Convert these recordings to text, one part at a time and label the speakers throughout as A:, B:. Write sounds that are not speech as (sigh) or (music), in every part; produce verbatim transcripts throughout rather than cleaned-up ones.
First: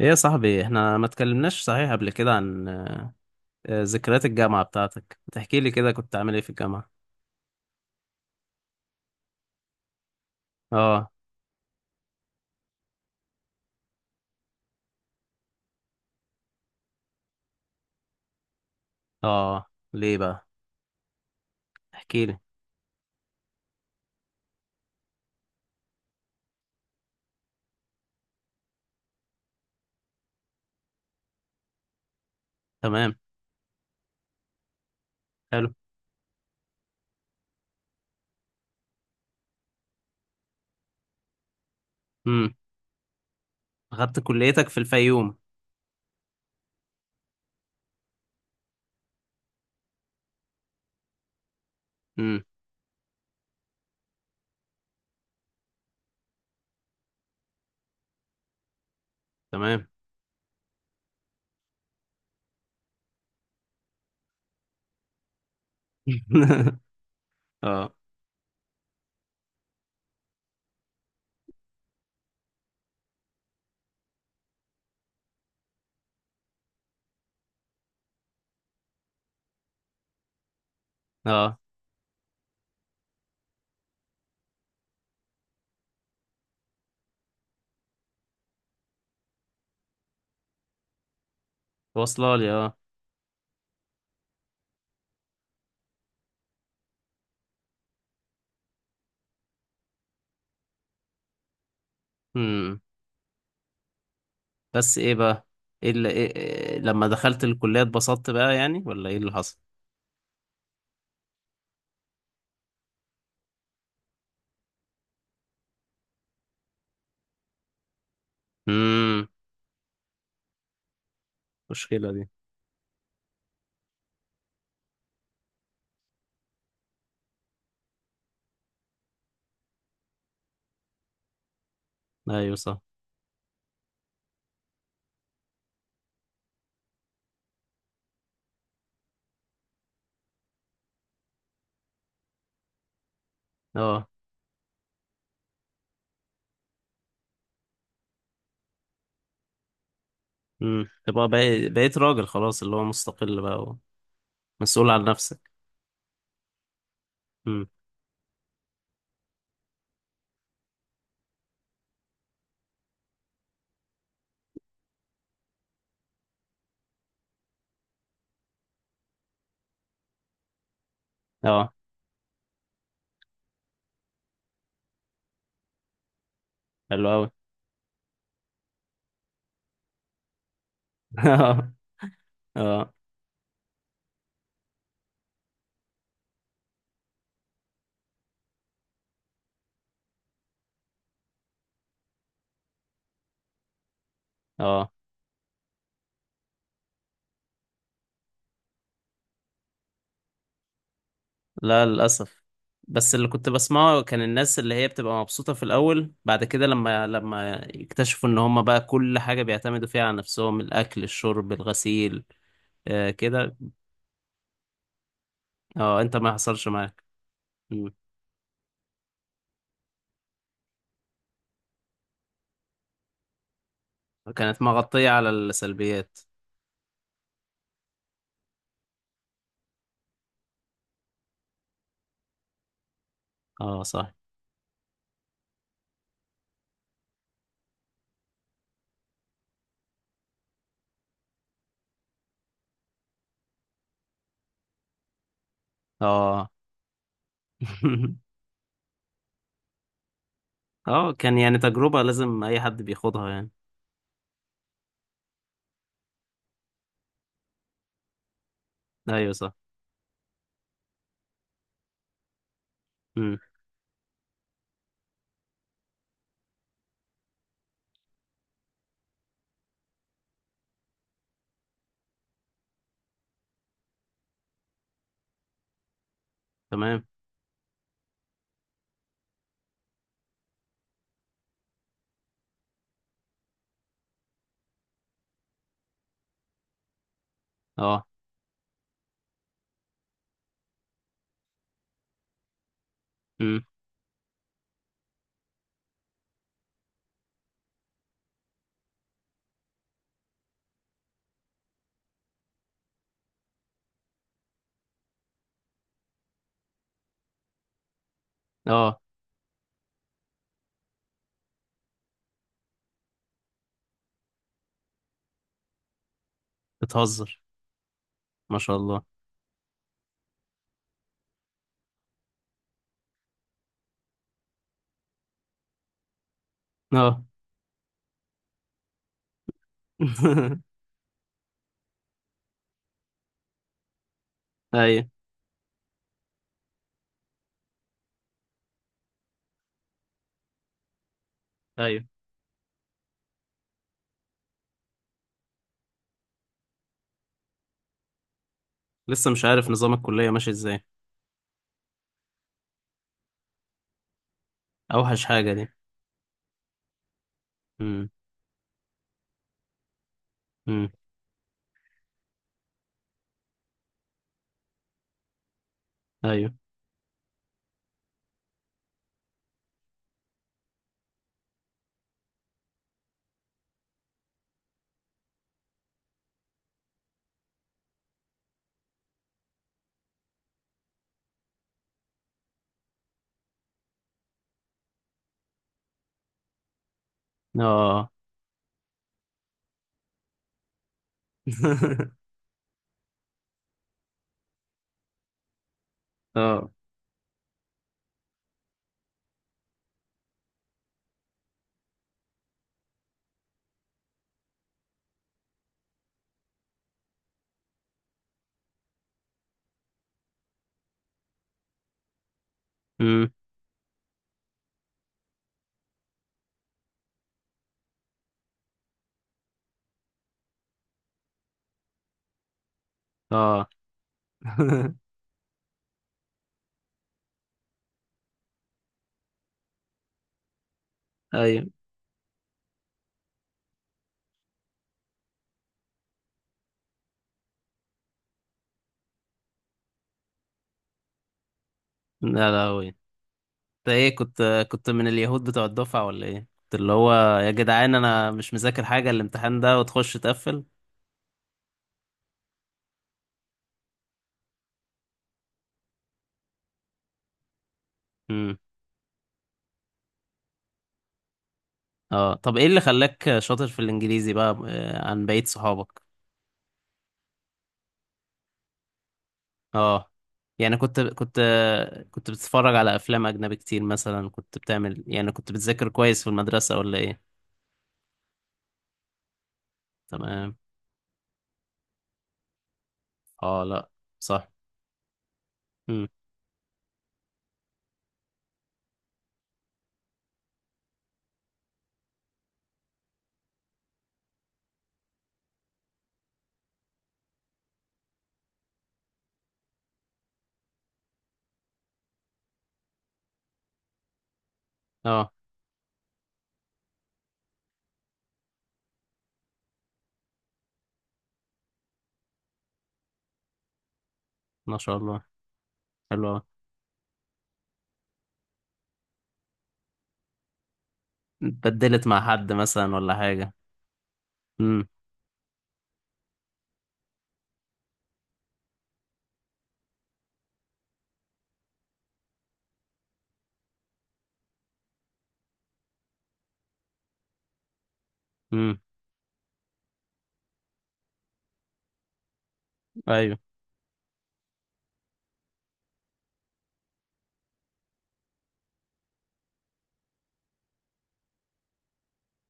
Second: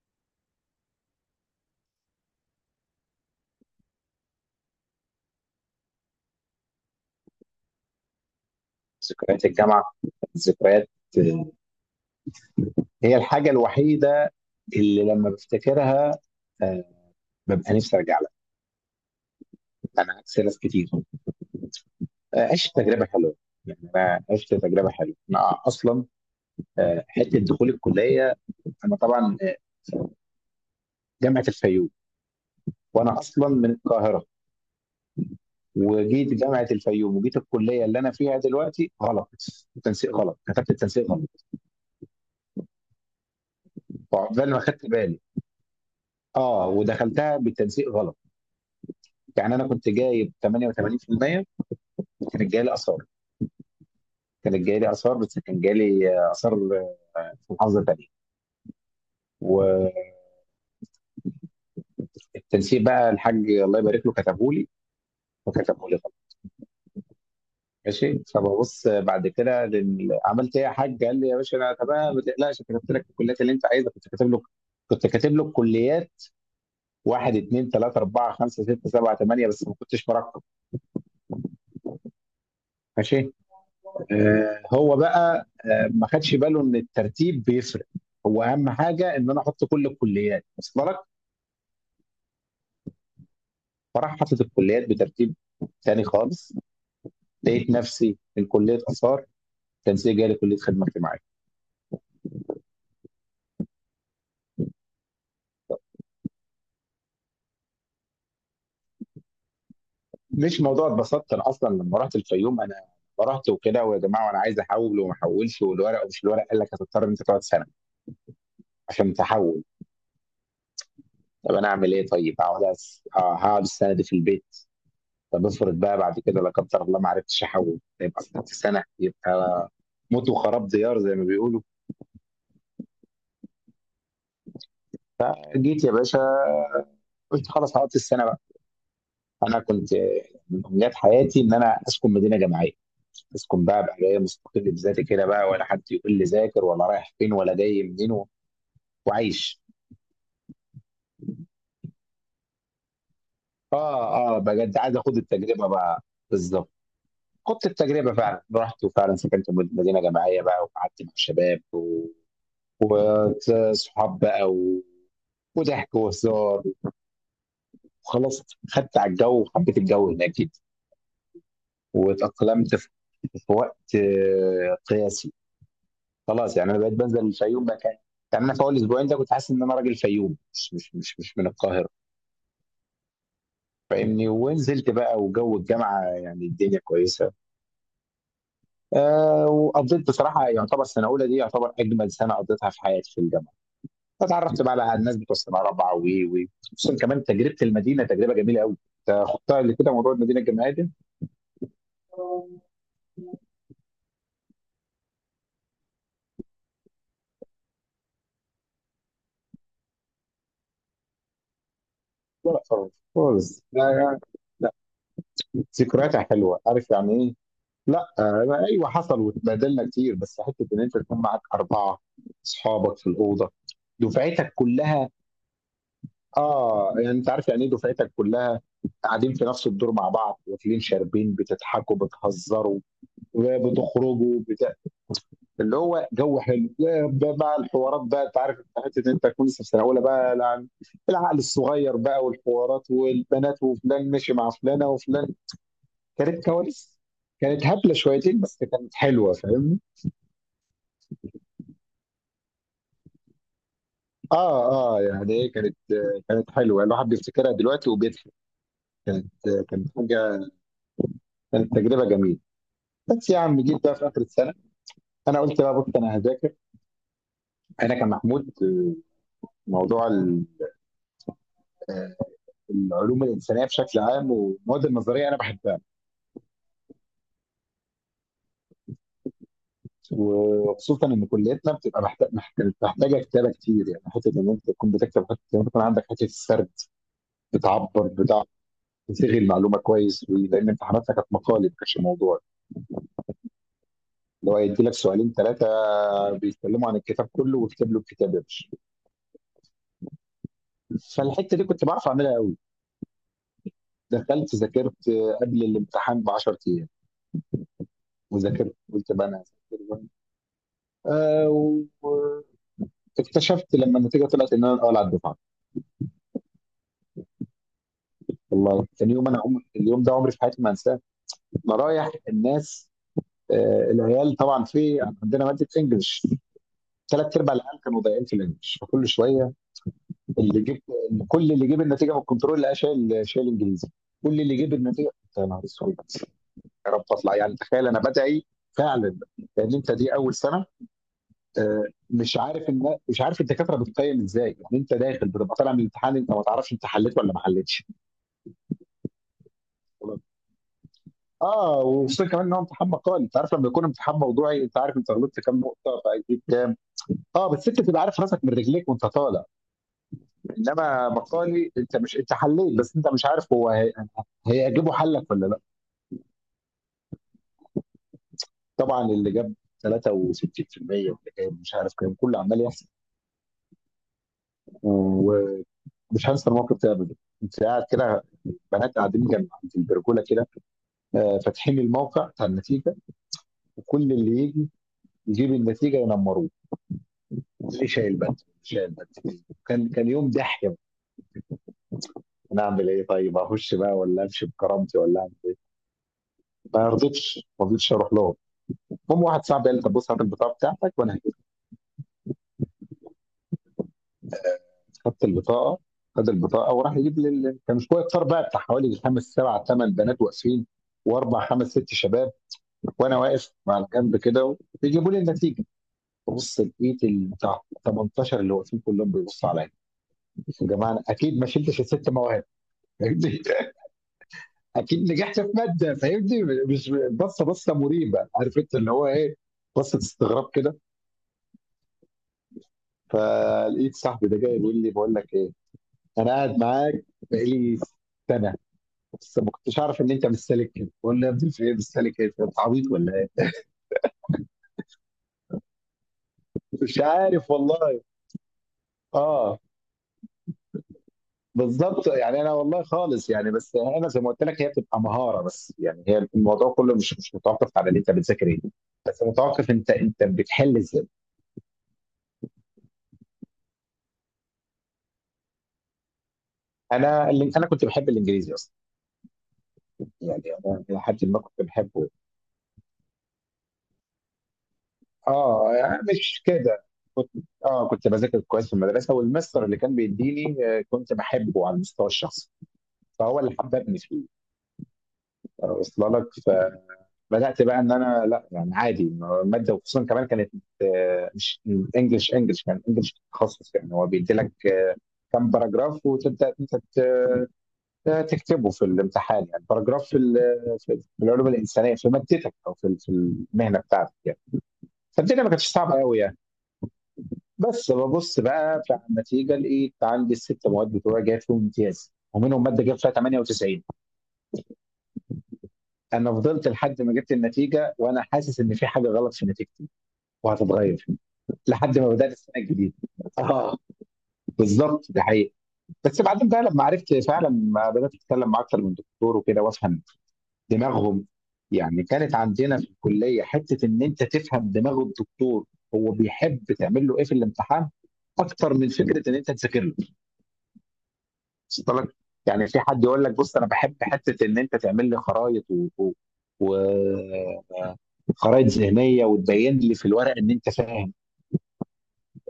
A: ايه يا صاحبي، احنا ما اتكلمناش صحيح قبل كده عن آه، آه، ذكريات الجامعة بتاعتك. تحكي لي كده كنت عامل ايه في الجامعة؟
B: ذكريات الجامعة كانت ذكريات.
A: اه.
B: هي الحاجة الوحيدة اللي لما بفتكرها، آه، ببقى نفسي ارجع لها.
A: اه.
B: انا
A: ليه
B: عكس
A: بقى؟
B: ناس كتير.
A: احكي لي.
B: آه، عشت تجربة حلوة. يعني انا عشت تجربه حلوه. انا اصلا آه، حته دخول الكليه، انا طبعا آه، جامعه الفيوم.
A: تمام.
B: وانا اصلا من القاهره،
A: حلو.
B: وجيت جامعه الفيوم، وجيت الكليه اللي انا فيها دلوقتي غلط. التنسيق غلط، كتبت التنسيق غلط.
A: امم. اخدت
B: فعقبال ما
A: كليتك في
B: خدت بالي،
A: الفيوم؟
B: اه، ودخلتها بتنسيق غلط. يعني انا كنت جايب تمانية وتمانين بالمية.
A: امم.
B: كانت جايه لي اثار، كانت جايه لي اثار، بس كان جالي اثار في محافظه تانيه،
A: تمام.
B: والتنسيق بقى الحاج الله يبارك له كتبه لي، وكتبه لي غلط.
A: (laughs) اه.
B: ماشي، فببص بعد كده لل- عملت ايه يا حاج؟ قال لي: يا باشا انا تمام، ما تقلقش، كتبت لك الكليات اللي انت عايزها. كنت كاتب له، كنت كاتب له الكليات: واحد اثنين ثلاثة أربعة خمسة ستة سبعة ثمانية، بس ما كنتش مرقم.
A: اه.
B: ماشي. آه، هو بقى آه ما خدش باله إن الترتيب بيفرق. هو أهم حاجة إن أنا أحط كل الكليات، وصل لك؟
A: واصله لي. اه.
B: فراح حاطط الكليات بترتيب تاني خالص. لقيت نفسي من كليه اثار، تنسيق جالي كليه خدمه اجتماعيه.
A: امم. بس ايه بقى؟ ايه اللي إيه إيه لما دخلت الكلية اتبسطت بقى يعني، ولا ايه اللي حصل؟
B: مش موضوع اتبسطت، انا اصلا لما رحت الفيوم انا رحت وكده، ويا جماعه، وانا عايز احول وما احولش، والورق ومش الورق، قال لك هتضطر ان انت تقعد سنه عشان
A: امم.
B: تحول. طب انا اعمل ايه؟
A: المشكلة دي.
B: طيب هقعد أس... آه، هقعد السنه دي في البيت. طب افرض بقى بعد كده لا قدر الله ما عرفتش احول، يبقى قعدت سنه، يبقى موت وخراب ديار زي ما بيقولوا.
A: ايوه صح.
B: جيت يا باشا، قلت خلاص هقضي السنه. انا كنت من امنيات حياتي ان انا اسكن مدينه جامعيه، اسكن بقى، ابقى
A: اه.
B: جاي مستقل بذاتي كده بقى، ولا حد يقول لي ذاكر، ولا رايح فين، ولا جاي منين، و- وعايش.
A: امم. تبقى بقيت بقيت راجل خلاص، اللي هو مستقل بقى.
B: اه اه، بجد
A: مسؤول
B: عايز
A: عن
B: اخد
A: نفسك.
B: التجربه بقى. بالظبط. خدت
A: امم.
B: التجربه فعلا، رحت وفعلا سكنت في مدينه جامعيه بقى، وقعدت مع شباب و- وصحاب بقى و... وضحك وهزار وخلاص. خدت على الجو وحبيت الجو هناك جدا،
A: اه.
B: واتأقلمت في في وقت آه، قياسي. خلاص يعني انا بقيت
A: حلو
B: بنزل
A: قوي.
B: الفيوم مكان. يعني انا في اول اسبوعين ده كنت حاسس ان انا راجل فيوم، مش مش
A: (laughs)
B: مش مش من
A: اه.
B: القاهره.
A: اه.
B: فاهمني؟ ونزلت بقى وجو الجامعه، يعني الدنيا كويسه. آه، وقضيت بصراحه يعتبر سنه اولى دي يعتبر اجمل سنه قضيتها في حياتي في الجامعه. فتعرفت بقى
A: اه.
B: على الناس بتوع سنه رابعه و و- خصوصا كمان تجربه المدينه، تجربه جميله قوي. انت خدتها اللي كده موضوع المدينه الجامعيه دي؟
A: لا، للاسف. بس اللي كنت بسمعه، كان الناس اللي هي بتبقى مبسوطة في الاول، بعد كده لما لما يكتشفوا ان هم بقى كل حاجة بيعتمدوا فيها على نفسهم، الاكل الشرب الغسيل.
B: لا خالص
A: آه كده.
B: خالص، لا لا. لا.
A: اه، انت
B: ذكرياتها
A: ما
B: حلوه،
A: حصلش
B: عارف
A: معاك؟
B: يعني إيه؟
A: مم.
B: لا آه، ايوه حصل واتبادلنا كتير، بس حته ان انت تكون معاك اربعه اصحابك في الاوضه، دفعتك
A: كانت
B: كلها.
A: مغطية على السلبيات.
B: اه، يعني انت عارف يعني ايه دفعتك كلها قاعدين في نفس الدور مع بعض، واكلين شاربين، بتضحكوا بتهزروا،
A: اه صح.
B: بتخرجوا بتا... اللي هو جو حلو. ده بقى الحوارات بقى، انت عارف انت حته ان انت تكون لسه في سنه اولى بقى، الع- العقل الصغير بقى، والحوارات والبنات، وفلان مشي مع فلانه وفلان. كانت
A: اه.
B: كواليس، كانت هبله
A: (laughs)
B: شويتين، بس كانت حلوه، فاهم؟
A: اه، كان يعني تجربة لازم اي حد بيخوضها يعني.
B: اه اه. يعني إيه، كانت كانت حلوه، الواحد بيفتكرها دلوقتي وبيضحك. كانت
A: ايوه صح.
B: كانت حاجه، كانت تجربه جميله. بس يا
A: امم.
B: عم، جيت بقى في اخر السنه انا قلت بقى بص انا هذاكر. انا كمحمود آه، موضوع ال- آه، العلوم الانسانيه بشكل عام والمواد النظريه انا بحبها،
A: تمام.
B: وخصوصا ان كليتنا بتبقى محت- محت- محتاجه كتابه كتير، يعني حته ان انت تكون بتكتب، حته ان انت يكون عندك حته السرد،
A: اه.
B: بتعبر بتاع، تصيغ المعلومه كويس، لان امتحاناتنا كانت مقالب، ما كانش موضوع
A: امم.
B: اللي هو يدي لك سؤالين ثلاثه بيتكلموا عن الكتاب كله، وكتب له الكتاب يا باشا. فالحته دي كنت بعرف اعملها قوي. دخلت ذاكرت قبل الامتحان ب عشرة ايام وذاكرت.
A: اه.
B: قلت بقى انا هذاكر بقى. آه، واكتشفت لما النتيجه طلعت ان انا الاول على الدفعه.
A: بتهزر؟ ما شاء
B: والله
A: الله.
B: كان يوم، انا عمري، اليوم ده عمري في حياتي ما انساه. انا رايح الناس، آه، العيال طبعا في عندنا ماده انجلش.
A: اه.
B: ثلاث ارباع العيال كانوا ضايعين في الانجلش، فكل شويه اللي
A: (laughs)
B: جيب، كل اللي جيب النتيجه من الكنترول لقى شايل، شايل انجليزي. كل اللي جيب
A: ايوه.
B: النتيجه، يا نهار اسود. يا رب اطلع، يعني تخيل انا بدعي فعلا، لان انت دي اول سنه، آه،
A: ايوه.
B: مش عارف ان، مش عارف الدكاتره بتقيم ازاي. يعني انت داخل بتبقى طالع من الامتحان انت ما تعرفش انت حليت ولا ما حليتش.
A: لسه مش عارف نظام الكلية ماشي ازاي.
B: اه، وخصوصا كمان ان هو امتحان مقالي. انت عارف لما يكون امتحان موضوعي انت عارف انت
A: اوحش
B: غلطت
A: حاجة
B: كام
A: دي.
B: نقطه فهتجيب كام. اه، بس انت تبقى
A: امم.
B: عارف راسك من رجليك وانت طالع.
A: امم.
B: انما مقالي انت مش، انت حليت بس انت مش عارف هو هي- هيعجبه حلك ولا لا.
A: ايوه.
B: طبعا اللي جاب ثلاثة وستين في المية، واللي جايب مش عارف كام، كله عمال يحصل. ومش هنسى الموقف ده ابدا. كنت قاعد كده، بنات قاعدين جنب عند البرجوله كده، آه، فاتحين الموقع بتاع النتيجه، وكل اللي يجي يجيب النتيجه ينمروه. اللي
A: اه.
B: شايل بدل، شايل بدل. كان كان يوم ضحك.
A: (laughs)
B: انا اعمل ايه؟ طيب اخش بقى، ولا امشي بكرامتي، ولا أعمل
A: اه.
B: إيه؟ ما رضيتش ما رضيتش اروح لهم. المهم واحد صاحبي قال لي: طب بص هات البطاقه بتاعتك وانا هجيب. خدت البطاقه، خد البطاقه وراح يجيب لي ال- كان شويه كتار بقى بتاع حوالي خمس سبع ثمان بنات واقفين، واربع خمس ست شباب، وانا
A: امم.
B: واقف على جنب كده، بيجيبوا لي النتيجه. ببص لقيت البتاع تمنتاشر اللي واقفين كلهم بيبصوا عليا. يا جماعه، أنا اكيد ما شلتش الست مواهب، فاهمني؟
A: اه.
B: (laughs)
A: (laughs)
B: اكيد نجحت في ماده، فاهمني؟ مش بصه، بصه مريبه، عارف انت اللي هو ايه، بصه استغراب كده.
A: ايوه.
B: فلقيت صاحبي ده جاي بيقول لي: بقول لك ايه، انا قاعد معاك بقالي سنه بس ما كنتش اعرف ان انت مش سالك كده. بقول له: يا ابني في ايه؟ مش سالك ايه؟
A: لا
B: انت
A: لا، هو
B: عبيط
A: انت،
B: ولا ايه؟
A: ايه كنت، كنت من اليهود بتوع الدفعة ولا ايه؟ كنت اللي
B: مش
A: هو،
B: عارف
A: يا جدعان
B: والله.
A: انا مش مذاكر حاجة
B: اه
A: الامتحان ده وتخش تقفل.
B: بالضبط، يعني أنا والله خالص. يعني بس أنا زي ما قُلت لك هي بتبقى مهارة بس، يعني هي الموضوع كلّه مش مش متوقّف على إن أنت بتذاكر
A: امم.
B: إيه، بس متوقّف أنت، أنت بتحِل إزاي.
A: اه، طب ايه اللي خلاك شاطر في الانجليزي بقى آه، عن بقية صحابك؟
B: أنا ال أنا كنت باحب الإنجليزي أصلًا،
A: اه،
B: يعني
A: يعني
B: أنا
A: كنت
B: إلى حدٍ ما
A: كنت
B: كنت باحبه.
A: كنت بتتفرج على افلام اجنبي كتير مثلا، كنت بتعمل يعني كنت
B: آه،
A: بتذاكر
B: يعني
A: كويس في
B: مش
A: المدرسة
B: كده،
A: ولا
B: كنت
A: ايه؟
B: آه، كنت باذاكر كويس في المدرسة، والMaster اللي كان
A: تمام.
B: بيدّيني، آه، كنت باحبه على المستوى الشخصي، فهو اللي
A: اه. لا،
B: حبّبني فيه،
A: صح. امم.
B: واصلة لك؟ ف بدات بقى ان انا لا، يعني عادي ماده، وخصوصا كمان كانت آه، مش انجلش انجلش، كان انجلش تخصص. يعني هو بيدي لك آه، كم باراجراف وتبدا انت ت- آه، تكتبه في الامتحان، يعني باراجراف في ال- في في العلوم الانسانيه في مادتك او في في المهنه بتاعتك يعني.
A: اه.
B: فالدنيا ما كانتش صعبه قوي يعني. بس ببص بقى بتاع النتيجه لقيت عندي الست مواد بتوعي جايب فيهم امتياز، ومنهم ماده جايب فيها تمانية وتسعين.
A: ما شاء الله. حلو
B: انا
A: أوي.
B: فضلت لحد ما جبت النتيجه وانا حاسس ان في حاجه غلط في نتيجتي وهتتغير، لحد
A: اتبدلت
B: ما
A: مع
B: بدأنا
A: حد
B: السنة
A: مثلا
B: الجديدة.
A: ولا حاجة؟
B: اه،
A: امم.
B: بالظبط ده حقيقي. بس بعدين بقى لما عرفت فعلا، ما بدأت أتكلم مع أكتر من دكتور وكده، وأفهم دماغهم. يعني كانت عندنا في الكلية حتة إن أنت تفهم دماغ الدكتور، هو بيحب تعمل له إيه في الامتحان أكتر
A: امم.
B: من فكرة إن أنت تذاكر له. وصلت لك؟ يعني في حد يقول لك:
A: ايوه.
B: بص أنا بحب حتة إن أنت تعمل لي خرايط و... و... وخرائط ذهنيه، وتبين لي في الورق ان انت فاهم.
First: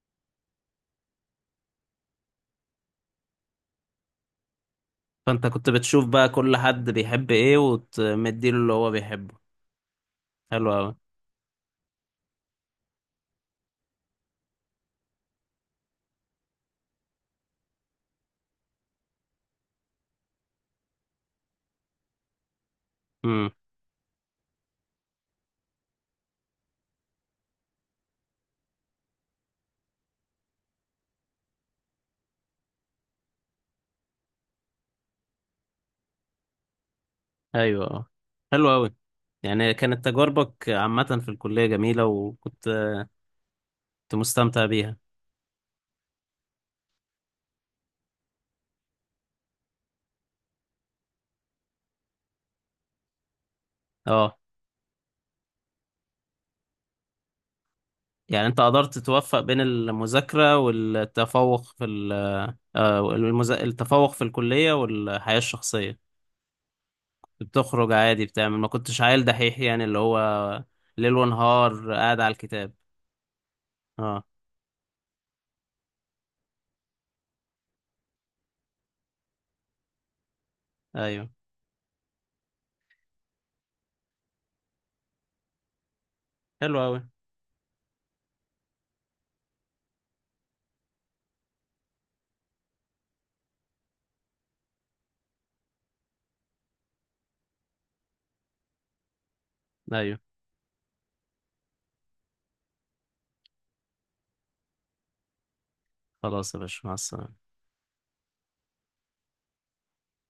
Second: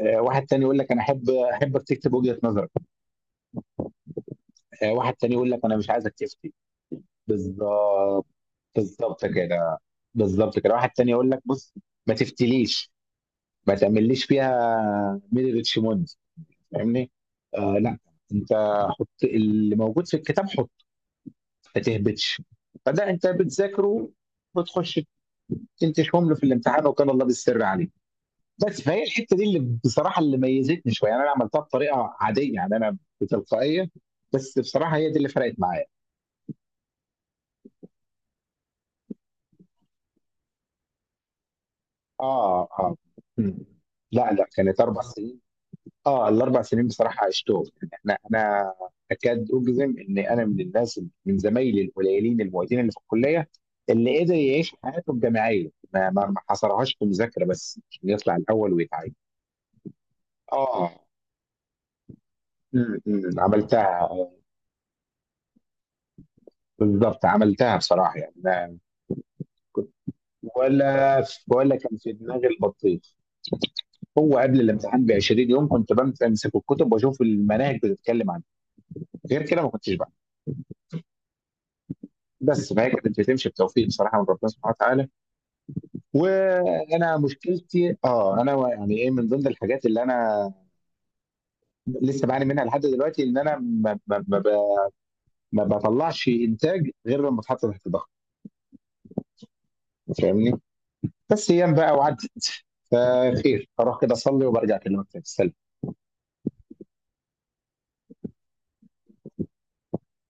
B: آه، واحد تاني يقول لك: انا احب، احبك تكتب وجهه نظر. آه، واحد تاني
A: فانت
B: يقول لك:
A: كنت
B: انا مش
A: بتشوف
B: عايزك
A: بقى
B: تفتي.
A: كل حد بيحب ايه
B: بالظبط.
A: وتمديله اللي هو
B: بالظبط
A: بيحبه.
B: كده، بالظبط
A: حلو
B: كده. واحد
A: قوي.
B: تاني يقول لك: بص ما تفتليش، ما تعمليش فيها ميري ريتشموند، فاهمني؟ آه لا، انت حط اللي موجود في الكتاب، حط، ما تهبطش. فده انت
A: امم.
B: بتذاكره، بتخش تنتشهم له في الامتحان، وكان الله بالسر عليه. بس فهي الحته دي اللي بصراحه اللي ميزتني شويه. يعني انا عملتها بطريقه عاديه، يعني انا بتلقائيه، بس بصراحه هي دي اللي فرقت معايا.
A: ايوه. اه. حلو قوي. يعني كانت تجاربك عامة في الكلية جميلة،
B: اه
A: وكنت،
B: اه. مم.
A: كنت
B: لا لا،
A: مستمتع
B: كانت
A: بيها.
B: اربع سنين. اه، الاربع سنين بصراحه عشتهم. يعني انا انا اكاد اجزم ان انا من الناس، من زمايلي القليلين المعيدين اللي في الكليه اللي قدر
A: اه،
B: يعيش حياته الجامعيه، ما ما ما حصرهاش في مذاكره بس عشان يطلع
A: يعني انت
B: الاول
A: قدرت
B: ويتعين.
A: توفق بين المذاكرة
B: اه.
A: والتفوق في ال-
B: مم،
A: آه،
B: مم،
A: المذا-
B: عملتها
A: التفوق في
B: آه،
A: الكلية والحياة الشخصية.
B: بالظبط. عملتها
A: بتخرج
B: بصراحه
A: عادي
B: يعني
A: بتعمل، ما
B: أنا،
A: كنتش عيل دحيح يعني اللي هو ليل
B: ولا ولا
A: ونهار
B: كان في
A: قاعد على
B: دماغي
A: الكتاب.
B: البطيخ.
A: اه.
B: هو قبل الامتحان ب عشرين يوم كنت بمسك الكتب واشوف المناهج بتتكلم عنها، غير كده ما كنتش.
A: ايوه.
B: بس فهي كانت بتمشي بتوفيق بصراحه من ربنا سبحانه وتعالى.
A: حلو اوي.
B: وانا مشكلتي اه، انا يعني ايه، من ضمن الحاجات اللي انا لسه بعاني منها لحد دلوقتي ان انا ما, ما, ما, ب- ما بطلعش انتاج غير لما اتحط تحت ضغط،
A: ايوه.
B: فاهمني؟ بس ايام بقى وعدت. فخير اروح كده اصلي وبرجع اكلمك تاني.
A: خلاص يا باشا، مع السلامة.